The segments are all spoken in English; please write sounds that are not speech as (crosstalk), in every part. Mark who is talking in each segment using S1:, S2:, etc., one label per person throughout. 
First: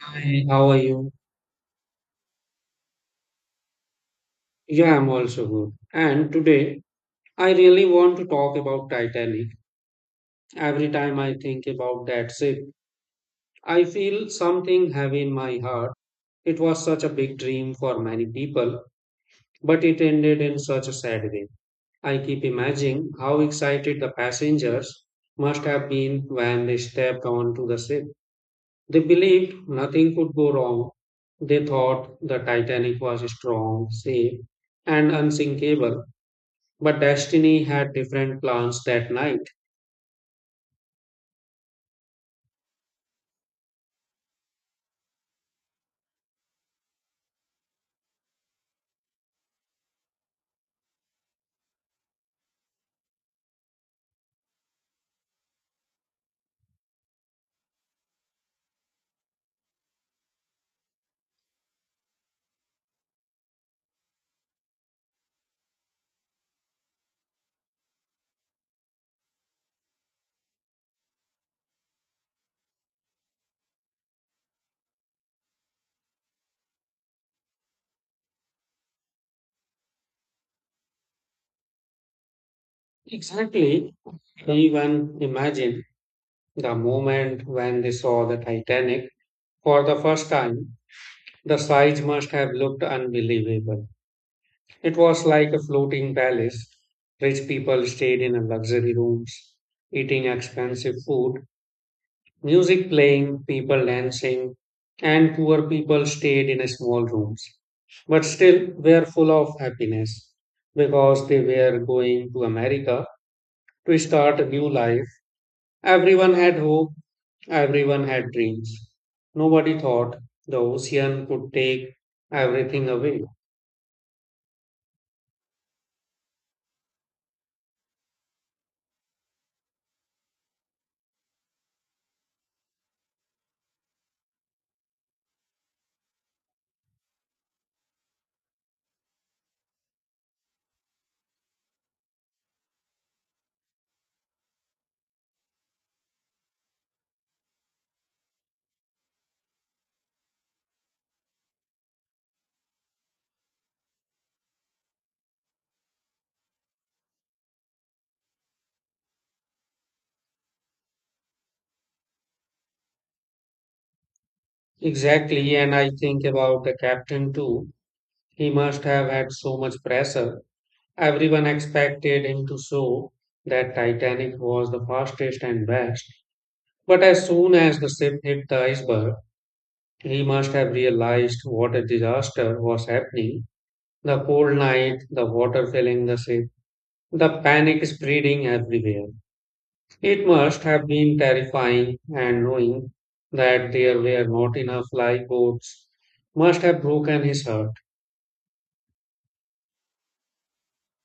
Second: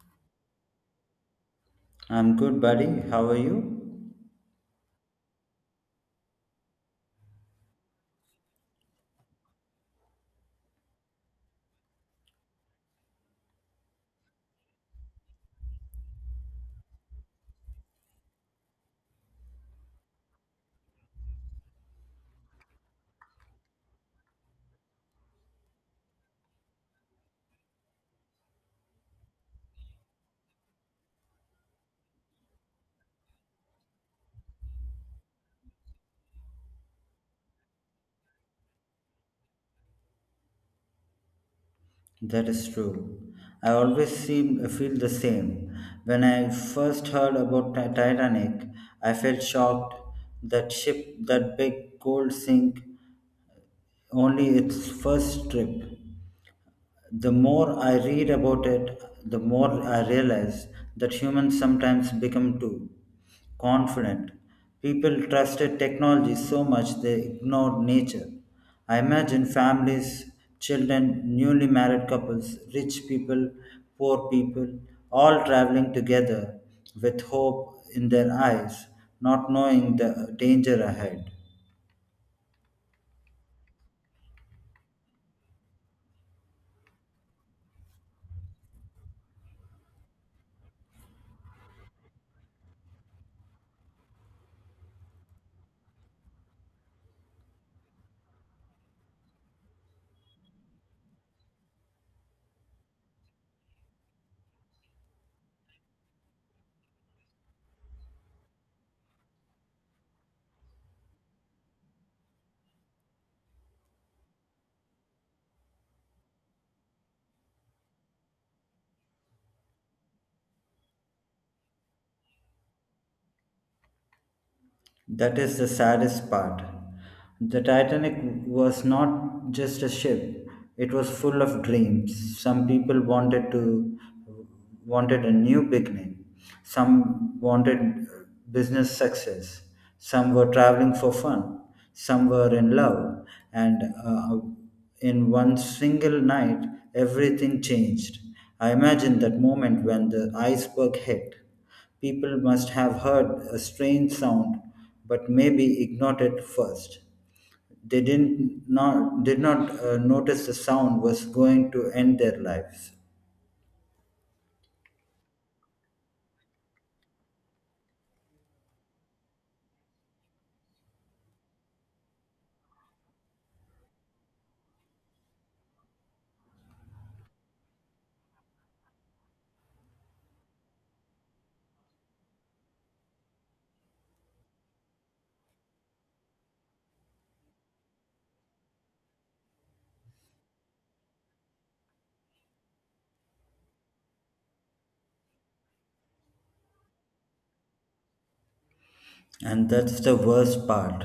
S1: Hi, how are you?
S2: I'm good, buddy. How are you?
S1: Yeah, I'm also good. And today, I really want to talk about Titanic. Every time I think about that ship, I feel something heavy in my heart. It was such a big dream for many people, but it ended in such a sad way. I keep imagining how excited the passengers must have been when they stepped onto the ship. They believed nothing could go wrong. They thought the Titanic was strong, safe, and unsinkable. But Destiny had different plans that night.
S2: That is true. I always seem feel the same. When I first heard about Titanic, I felt shocked. That ship, that big cold sink, only its first trip. The more I read about it, the more I realize that humans sometimes become too confident. People trusted technology so much they ignored nature. I imagine families, children, newly married couples, rich people, poor people, all traveling together with hope in their eyes, not knowing the danger ahead.
S1: Exactly. Even imagine the moment when they saw the Titanic for the first time. The size must have looked unbelievable. It was like a floating palace. Rich people stayed in luxury rooms, eating expensive food, music playing, people dancing, and poor people stayed in small rooms, but still were full of happiness because they were going to America to start a new life. Everyone had hope, everyone had dreams. Nobody thought the ocean could take everything away.
S2: That is the saddest part. The Titanic was not just a ship, it was full of dreams. Some people wanted a new beginning. Some wanted business success. Some were traveling for fun. Some were in love. And In one single night, everything changed. I imagine that moment when the iceberg hit. People must have heard a strange sound, but maybe ignored it first. They did not notice the sound was going to end their lives.
S1: Exactly, and I think about the captain too. He must have had so much pressure. Everyone expected him to show that Titanic was the fastest and best, but as soon as the ship hit the iceberg, he must have realized what a disaster was happening. The cold night, the water filling the ship, the panic spreading everywhere. It must have been terrifying, and knowing that there were not enough lifeboats must have broken his heart.
S2: And that's the worst part.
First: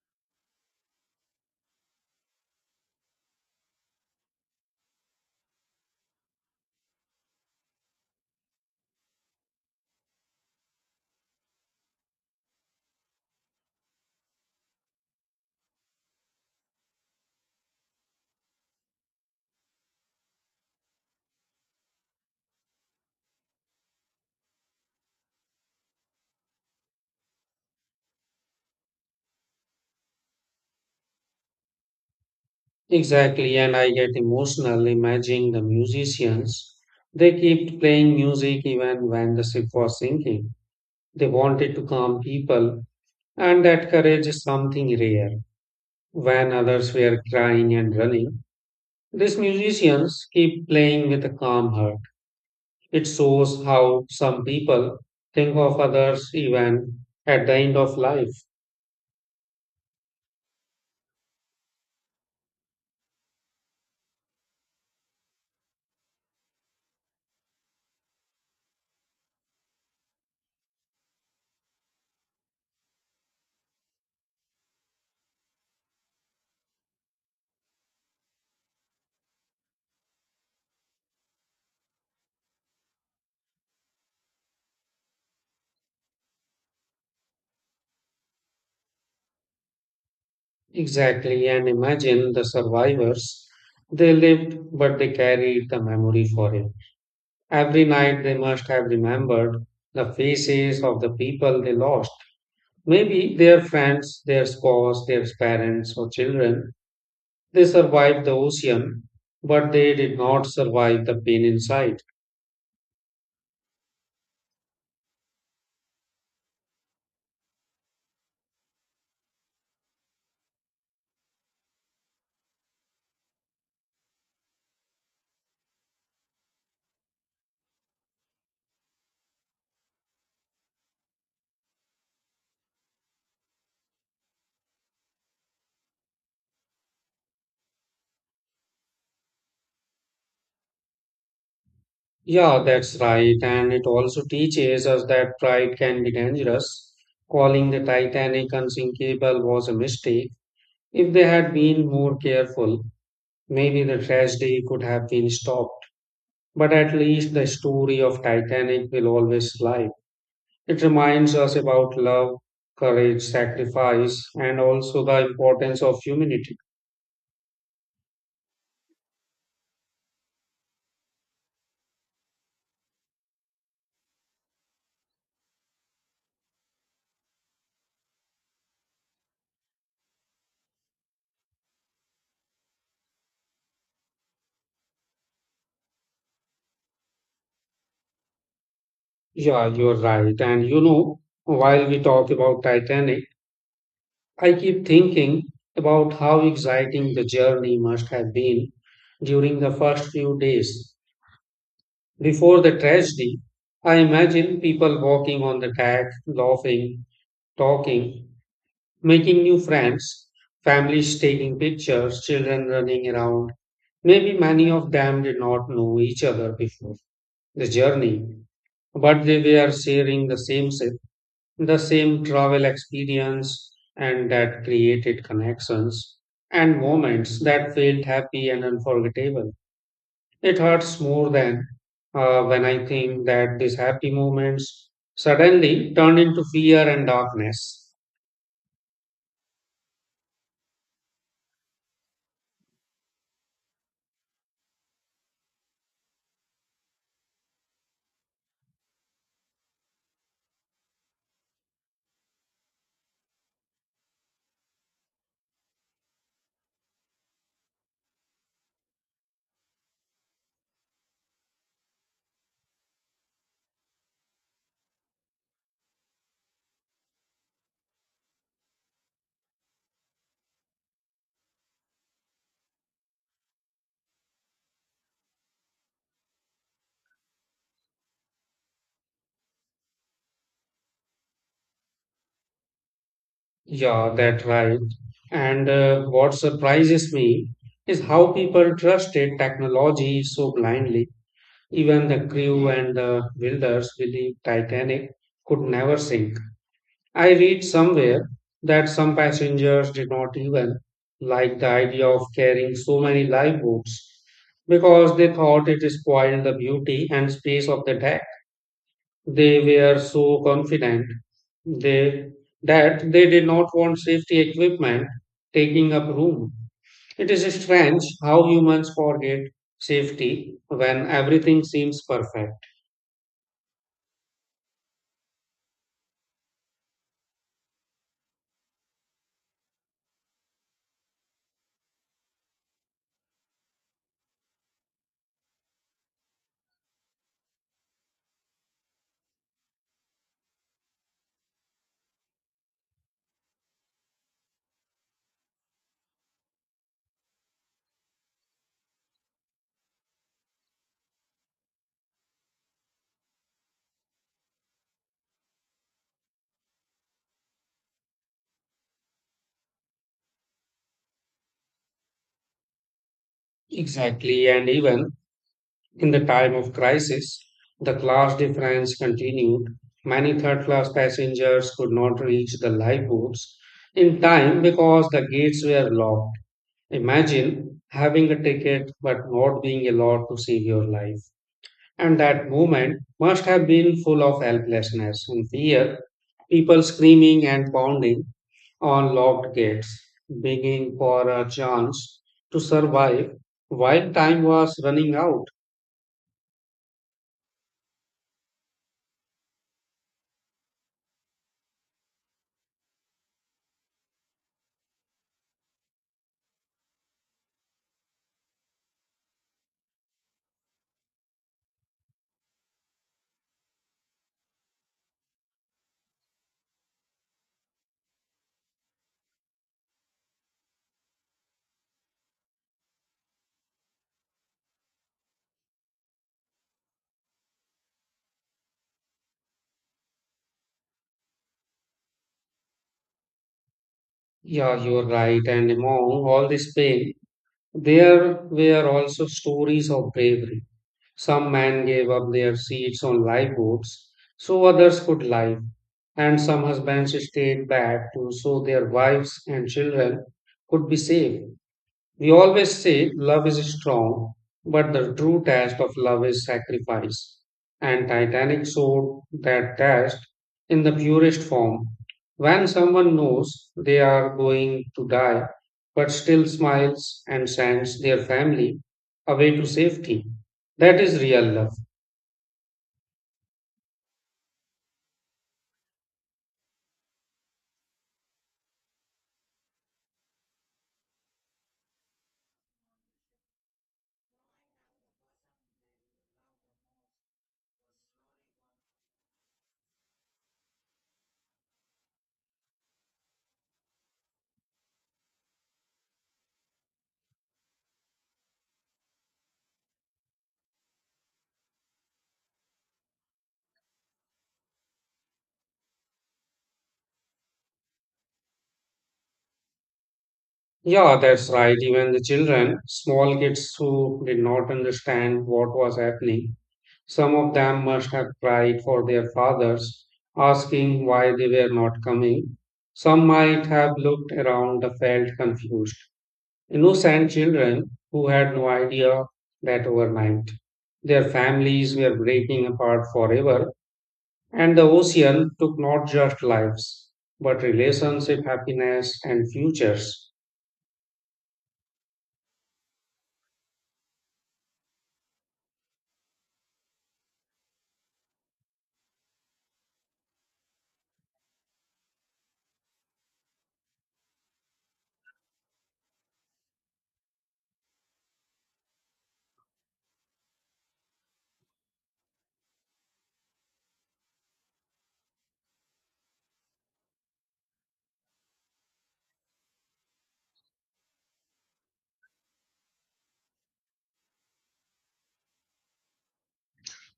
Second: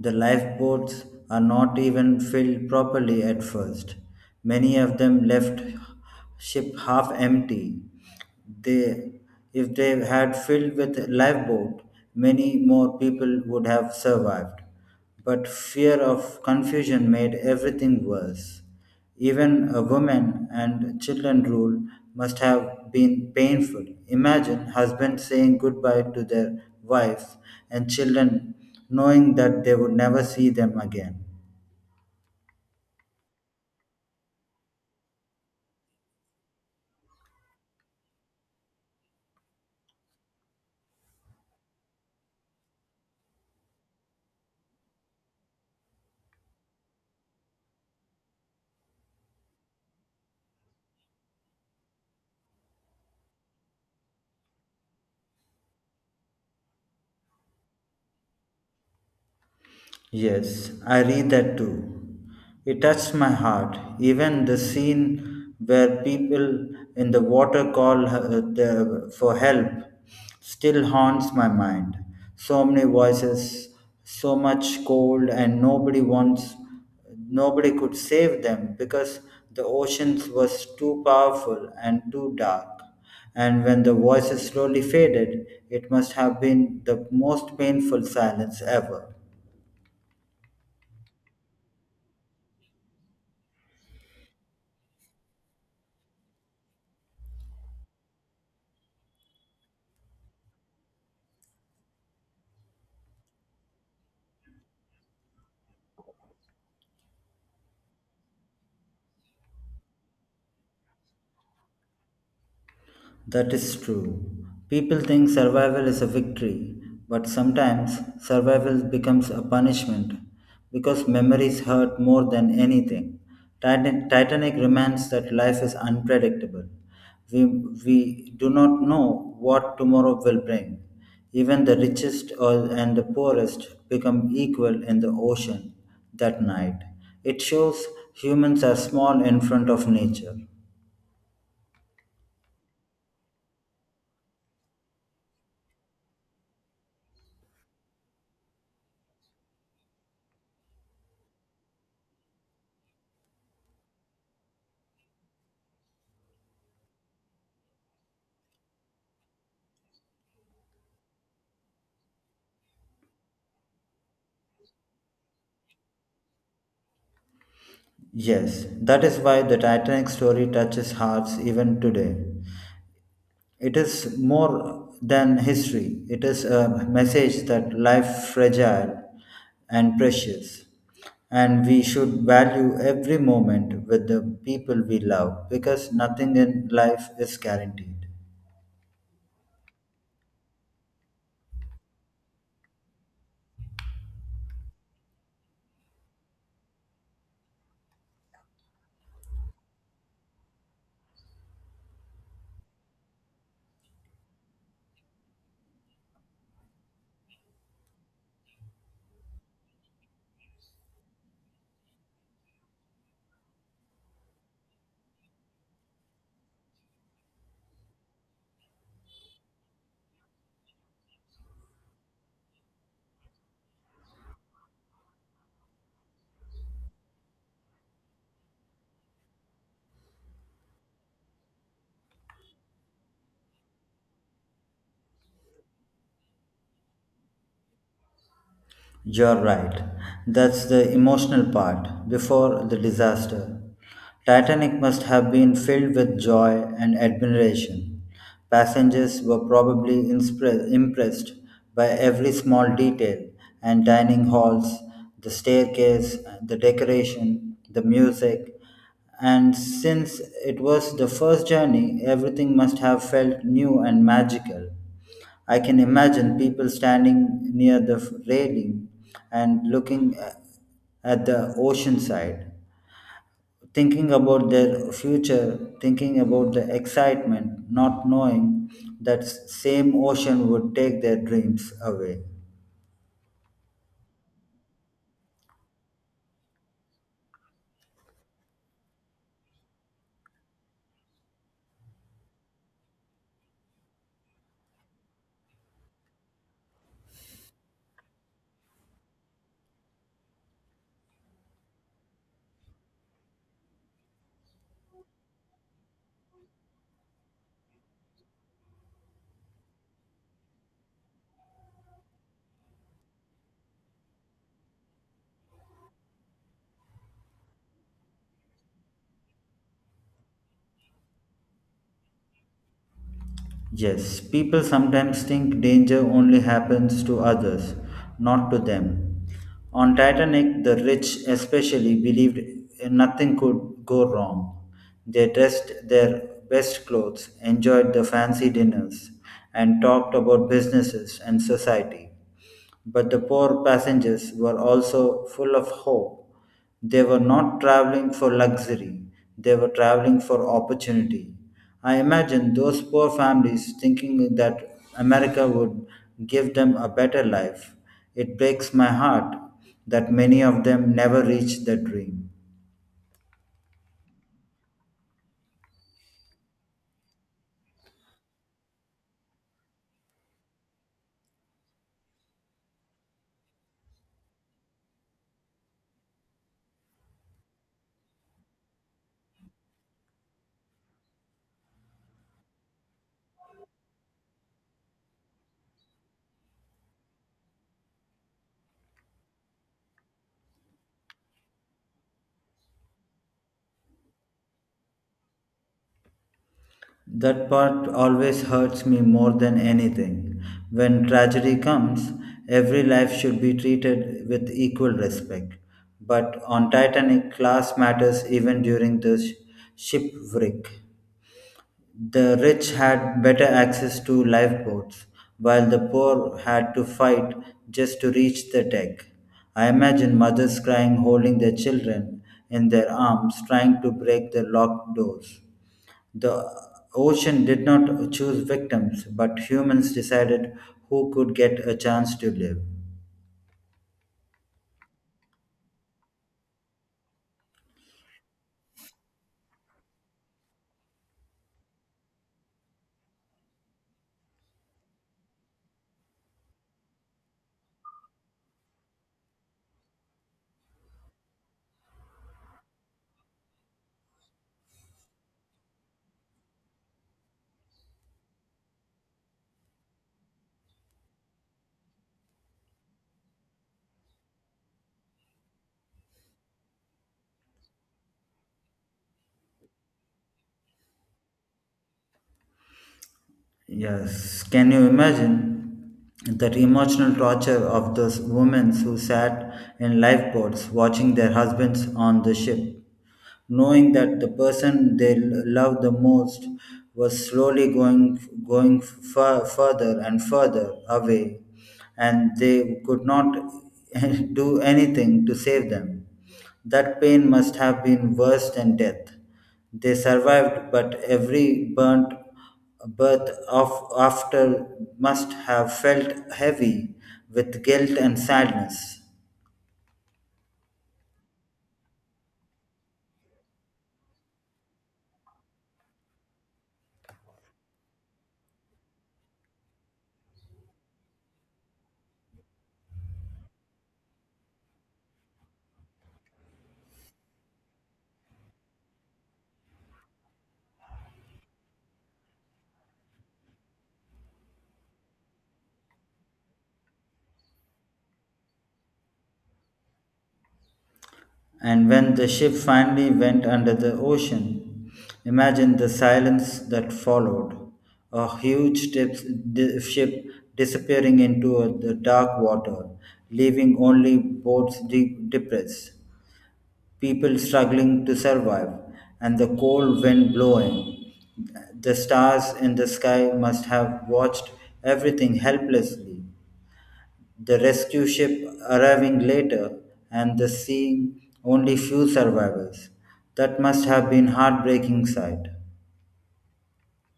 S2: The lifeboats are not even filled properly at first. Many of them left ship half empty. They, if they had filled with lifeboat, many more people would have survived. But fear of confusion made everything worse. Even a woman and children rule must have been painful. Imagine husbands saying goodbye to their wives and children knowing that they would never see them again.
S1: Exactly, and I get emotional imagining the musicians. They kept playing music even when the ship was sinking. They wanted to calm people, and that courage is something rare. When others were crying and running, these musicians keep playing with a calm heart. It shows how some people think of others even at the end of life.
S2: Yes, I read that too. It touched my heart. Even the scene where people in the water call for help still haunts my mind. So many voices, so much cold, and nobody could save them because the oceans was too powerful and too dark. And when the voices slowly faded, it must have been the most painful silence ever.
S1: Exactly, and imagine the survivors. They lived, but they carried the memory forever. Every night they must have remembered the faces of the people they lost. Maybe their friends, their spouse, their parents, or children. They survived the ocean, but they did not survive the pain inside.
S2: That is true. People think survival is a victory, but sometimes survival becomes a punishment because memories hurt more than anything. Titanic reminds that life is unpredictable. We, we do not know what tomorrow will bring. Even the and the poorest become equal in the ocean that night. It shows humans are small in front of nature.
S1: Yeah, that's right. And it also teaches us that pride can be dangerous. Calling the Titanic unsinkable was a mistake. If they had been more careful, maybe the tragedy could have been stopped. But at least the story of Titanic will always live. It reminds us about love, courage, sacrifice, and also the importance of humanity.
S2: Yes, that is why the Titanic story touches hearts even today. It is more than history, it is a message that life fragile and precious and we should value every moment with the people we love because nothing in life is guaranteed.
S1: Yeah, you're right. And you know, while we talk about Titanic, I keep thinking about how exciting the journey must have been during the first few days. Before the tragedy, I imagine people walking on the deck, laughing, talking, making new friends, families taking pictures, children running around. Maybe many of them did not know each other before the journey, but they were sharing the same travel experience and that created connections and moments that felt happy and unforgettable. It hurts more than when I think that these happy moments suddenly turned into fear and darkness.
S2: You're right. That's the emotional part before the disaster. Titanic must have been filled with joy and admiration. Passengers were probably impressed by every small detail and dining halls, the staircase, the decoration, the music. And since it was the first journey, everything must have felt new and magical. I can imagine people standing near the railing and at the ocean side, thinking about their future, thinking about the excitement, not knowing that same ocean would take their dreams away.
S1: Yeah, that right. And what surprises me is how people trusted technology so blindly. Even the crew and the builders believed Titanic could never sink. I read somewhere that some passengers did not even like the idea of carrying so many lifeboats because they thought it spoiled the beauty and space of the deck. They were so confident they, that they did not want safety equipment taking up room. It is strange how humans forget safety when everything seems perfect.
S2: Yes, people sometimes think danger only happens to others, not to them. On Titanic, the rich especially believed nothing could go wrong. They dressed their best clothes, enjoyed the fancy dinners, and talked about businesses and society. But the poor passengers were also full of hope. They were not traveling for luxury, they were traveling for opportunity. I imagine those poor families thinking that America would give them a better life. It breaks my heart that many of them never reach their dream.
S1: Exactly, and even in the time of crisis, the class difference continued. Many third class passengers could not reach the lifeboats in time because the gates were locked. Imagine having a ticket but not being allowed to save your life. And that moment must have been full of helplessness and fear, people screaming and pounding on locked gates, begging for a chance to survive while time was running out.
S2: That part always hurts me more than anything. When tragedy comes, every life should be treated with equal respect. But on Titanic, class matters even during the shipwreck. The rich had better access to lifeboats, while the poor had to fight just to reach the deck. I imagine mothers crying, holding their children in their arms, trying to break the locked doors. The ocean did not choose victims, but humans decided who could get a chance to live.
S1: Yeah, you're right. And among all this pain, there were also stories of bravery. Some men gave up their seats on lifeboats so others could live, and some husbands stayed back to so their wives and children could be safe. We always say love is strong, but the true test of love is sacrifice. And Titanic showed that test in the purest form. When someone knows they are going to die, but still smiles and sends their family away to safety, that is real love.
S2: Yes, can you imagine that emotional torture of those women who sat in lifeboats watching their husbands on the ship, knowing that the person they loved the most was slowly further and further away, and they could not (laughs) do anything to save them. That pain must have been worse than death. They survived, but every burnt birth of after must have felt heavy with guilt and sadness.
S1: Yeah, that's right. Even the children, small kids who did not understand what was happening, some of them must have cried for their fathers, asking why they were not coming. Some might have looked around and felt confused. Innocent children who had no idea that overnight their families were breaking apart forever, and the ocean took not just lives, but relationship, happiness, and futures.
S2: And when the ship finally went under the ocean, imagine the silence that followed. A huge ship disappearing into the dark water, leaving only boats deep depressed. People struggling to survive, and the cold wind blowing. The stars in the sky must have watched everything helplessly. The rescue ship arriving later, and the seeing only few survivors. That must have been heartbreaking sight.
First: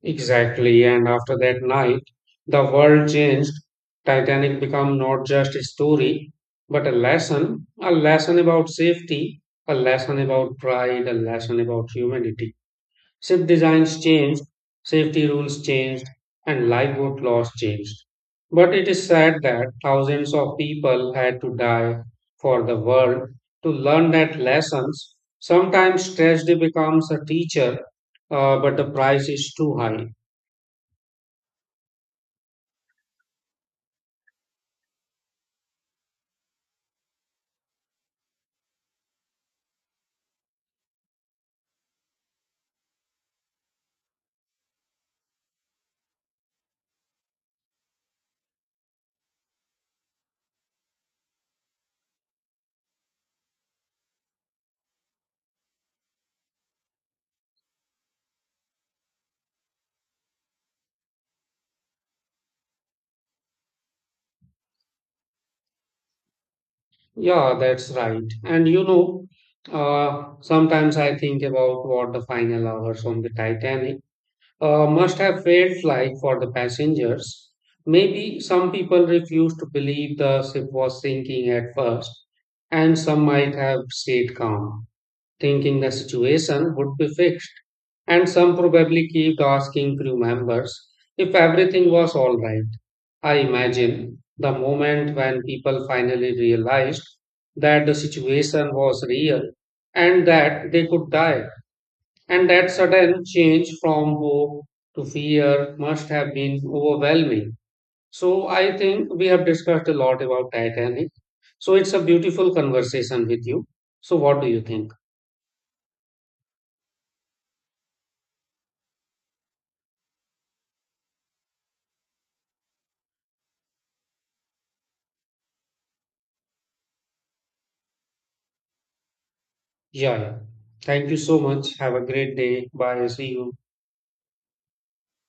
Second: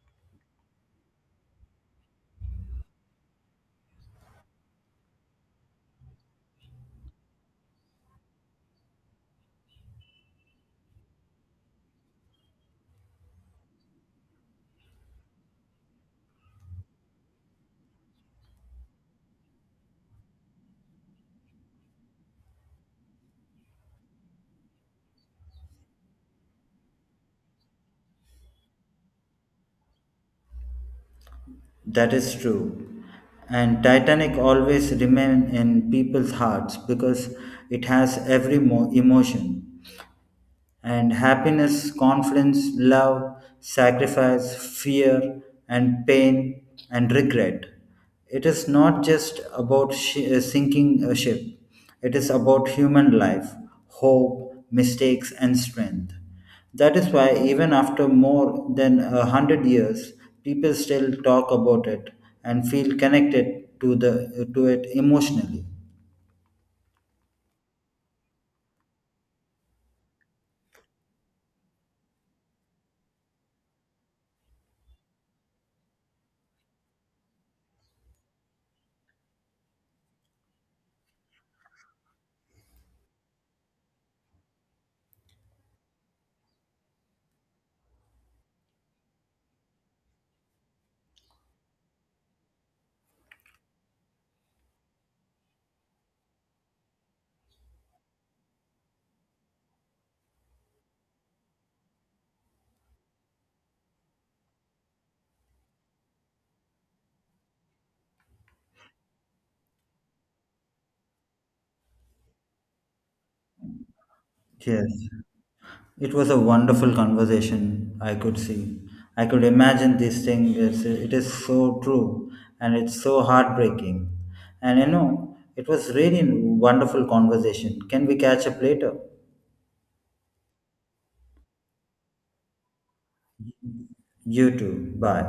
S1: Exactly, and after that night, the world changed. Titanic became not just a story, but a lesson about safety, a lesson about pride, a lesson about humanity. Ship designs changed, safety rules changed, and lifeboat laws changed. But it is sad that thousands of people had to die for the world to learn that lessons. Sometimes tragedy becomes a teacher, but the price is too high.
S2: That is true. And Titanic always remain in people's hearts because it has every emotion. And happiness, confidence, love, sacrifice, fear, and pain and regret. It is not just about shi sinking a ship, it is about human life, hope, mistakes, and strength. That is why, even after more than 100 years, people still talk about it and feel connected to it emotionally.
S1: Yeah, that's right. And you know, sometimes I think about what the final hours on the Titanic must have felt like for the passengers. Maybe some people refused to believe the ship was sinking at first, and some might have stayed calm, thinking the situation would be fixed. And some probably kept asking crew members if everything was all right. I imagine the moment when people finally realized that the situation was real and that they could die, and that sudden change from hope to fear must have been overwhelming. So, I think we have discussed a lot about Titanic. So, it's a beautiful conversation with you. So, what do you
S2: Yes.
S1: think?
S2: It was a wonderful conversation. I could see. I could imagine this thing. It is so true and it's so heartbreaking. And you know, it was really wonderful conversation. Can we catch up later?
S1: Yeah, yeah. Thank you so much. Have a great day. Bye. See you.
S2: You too. Bye.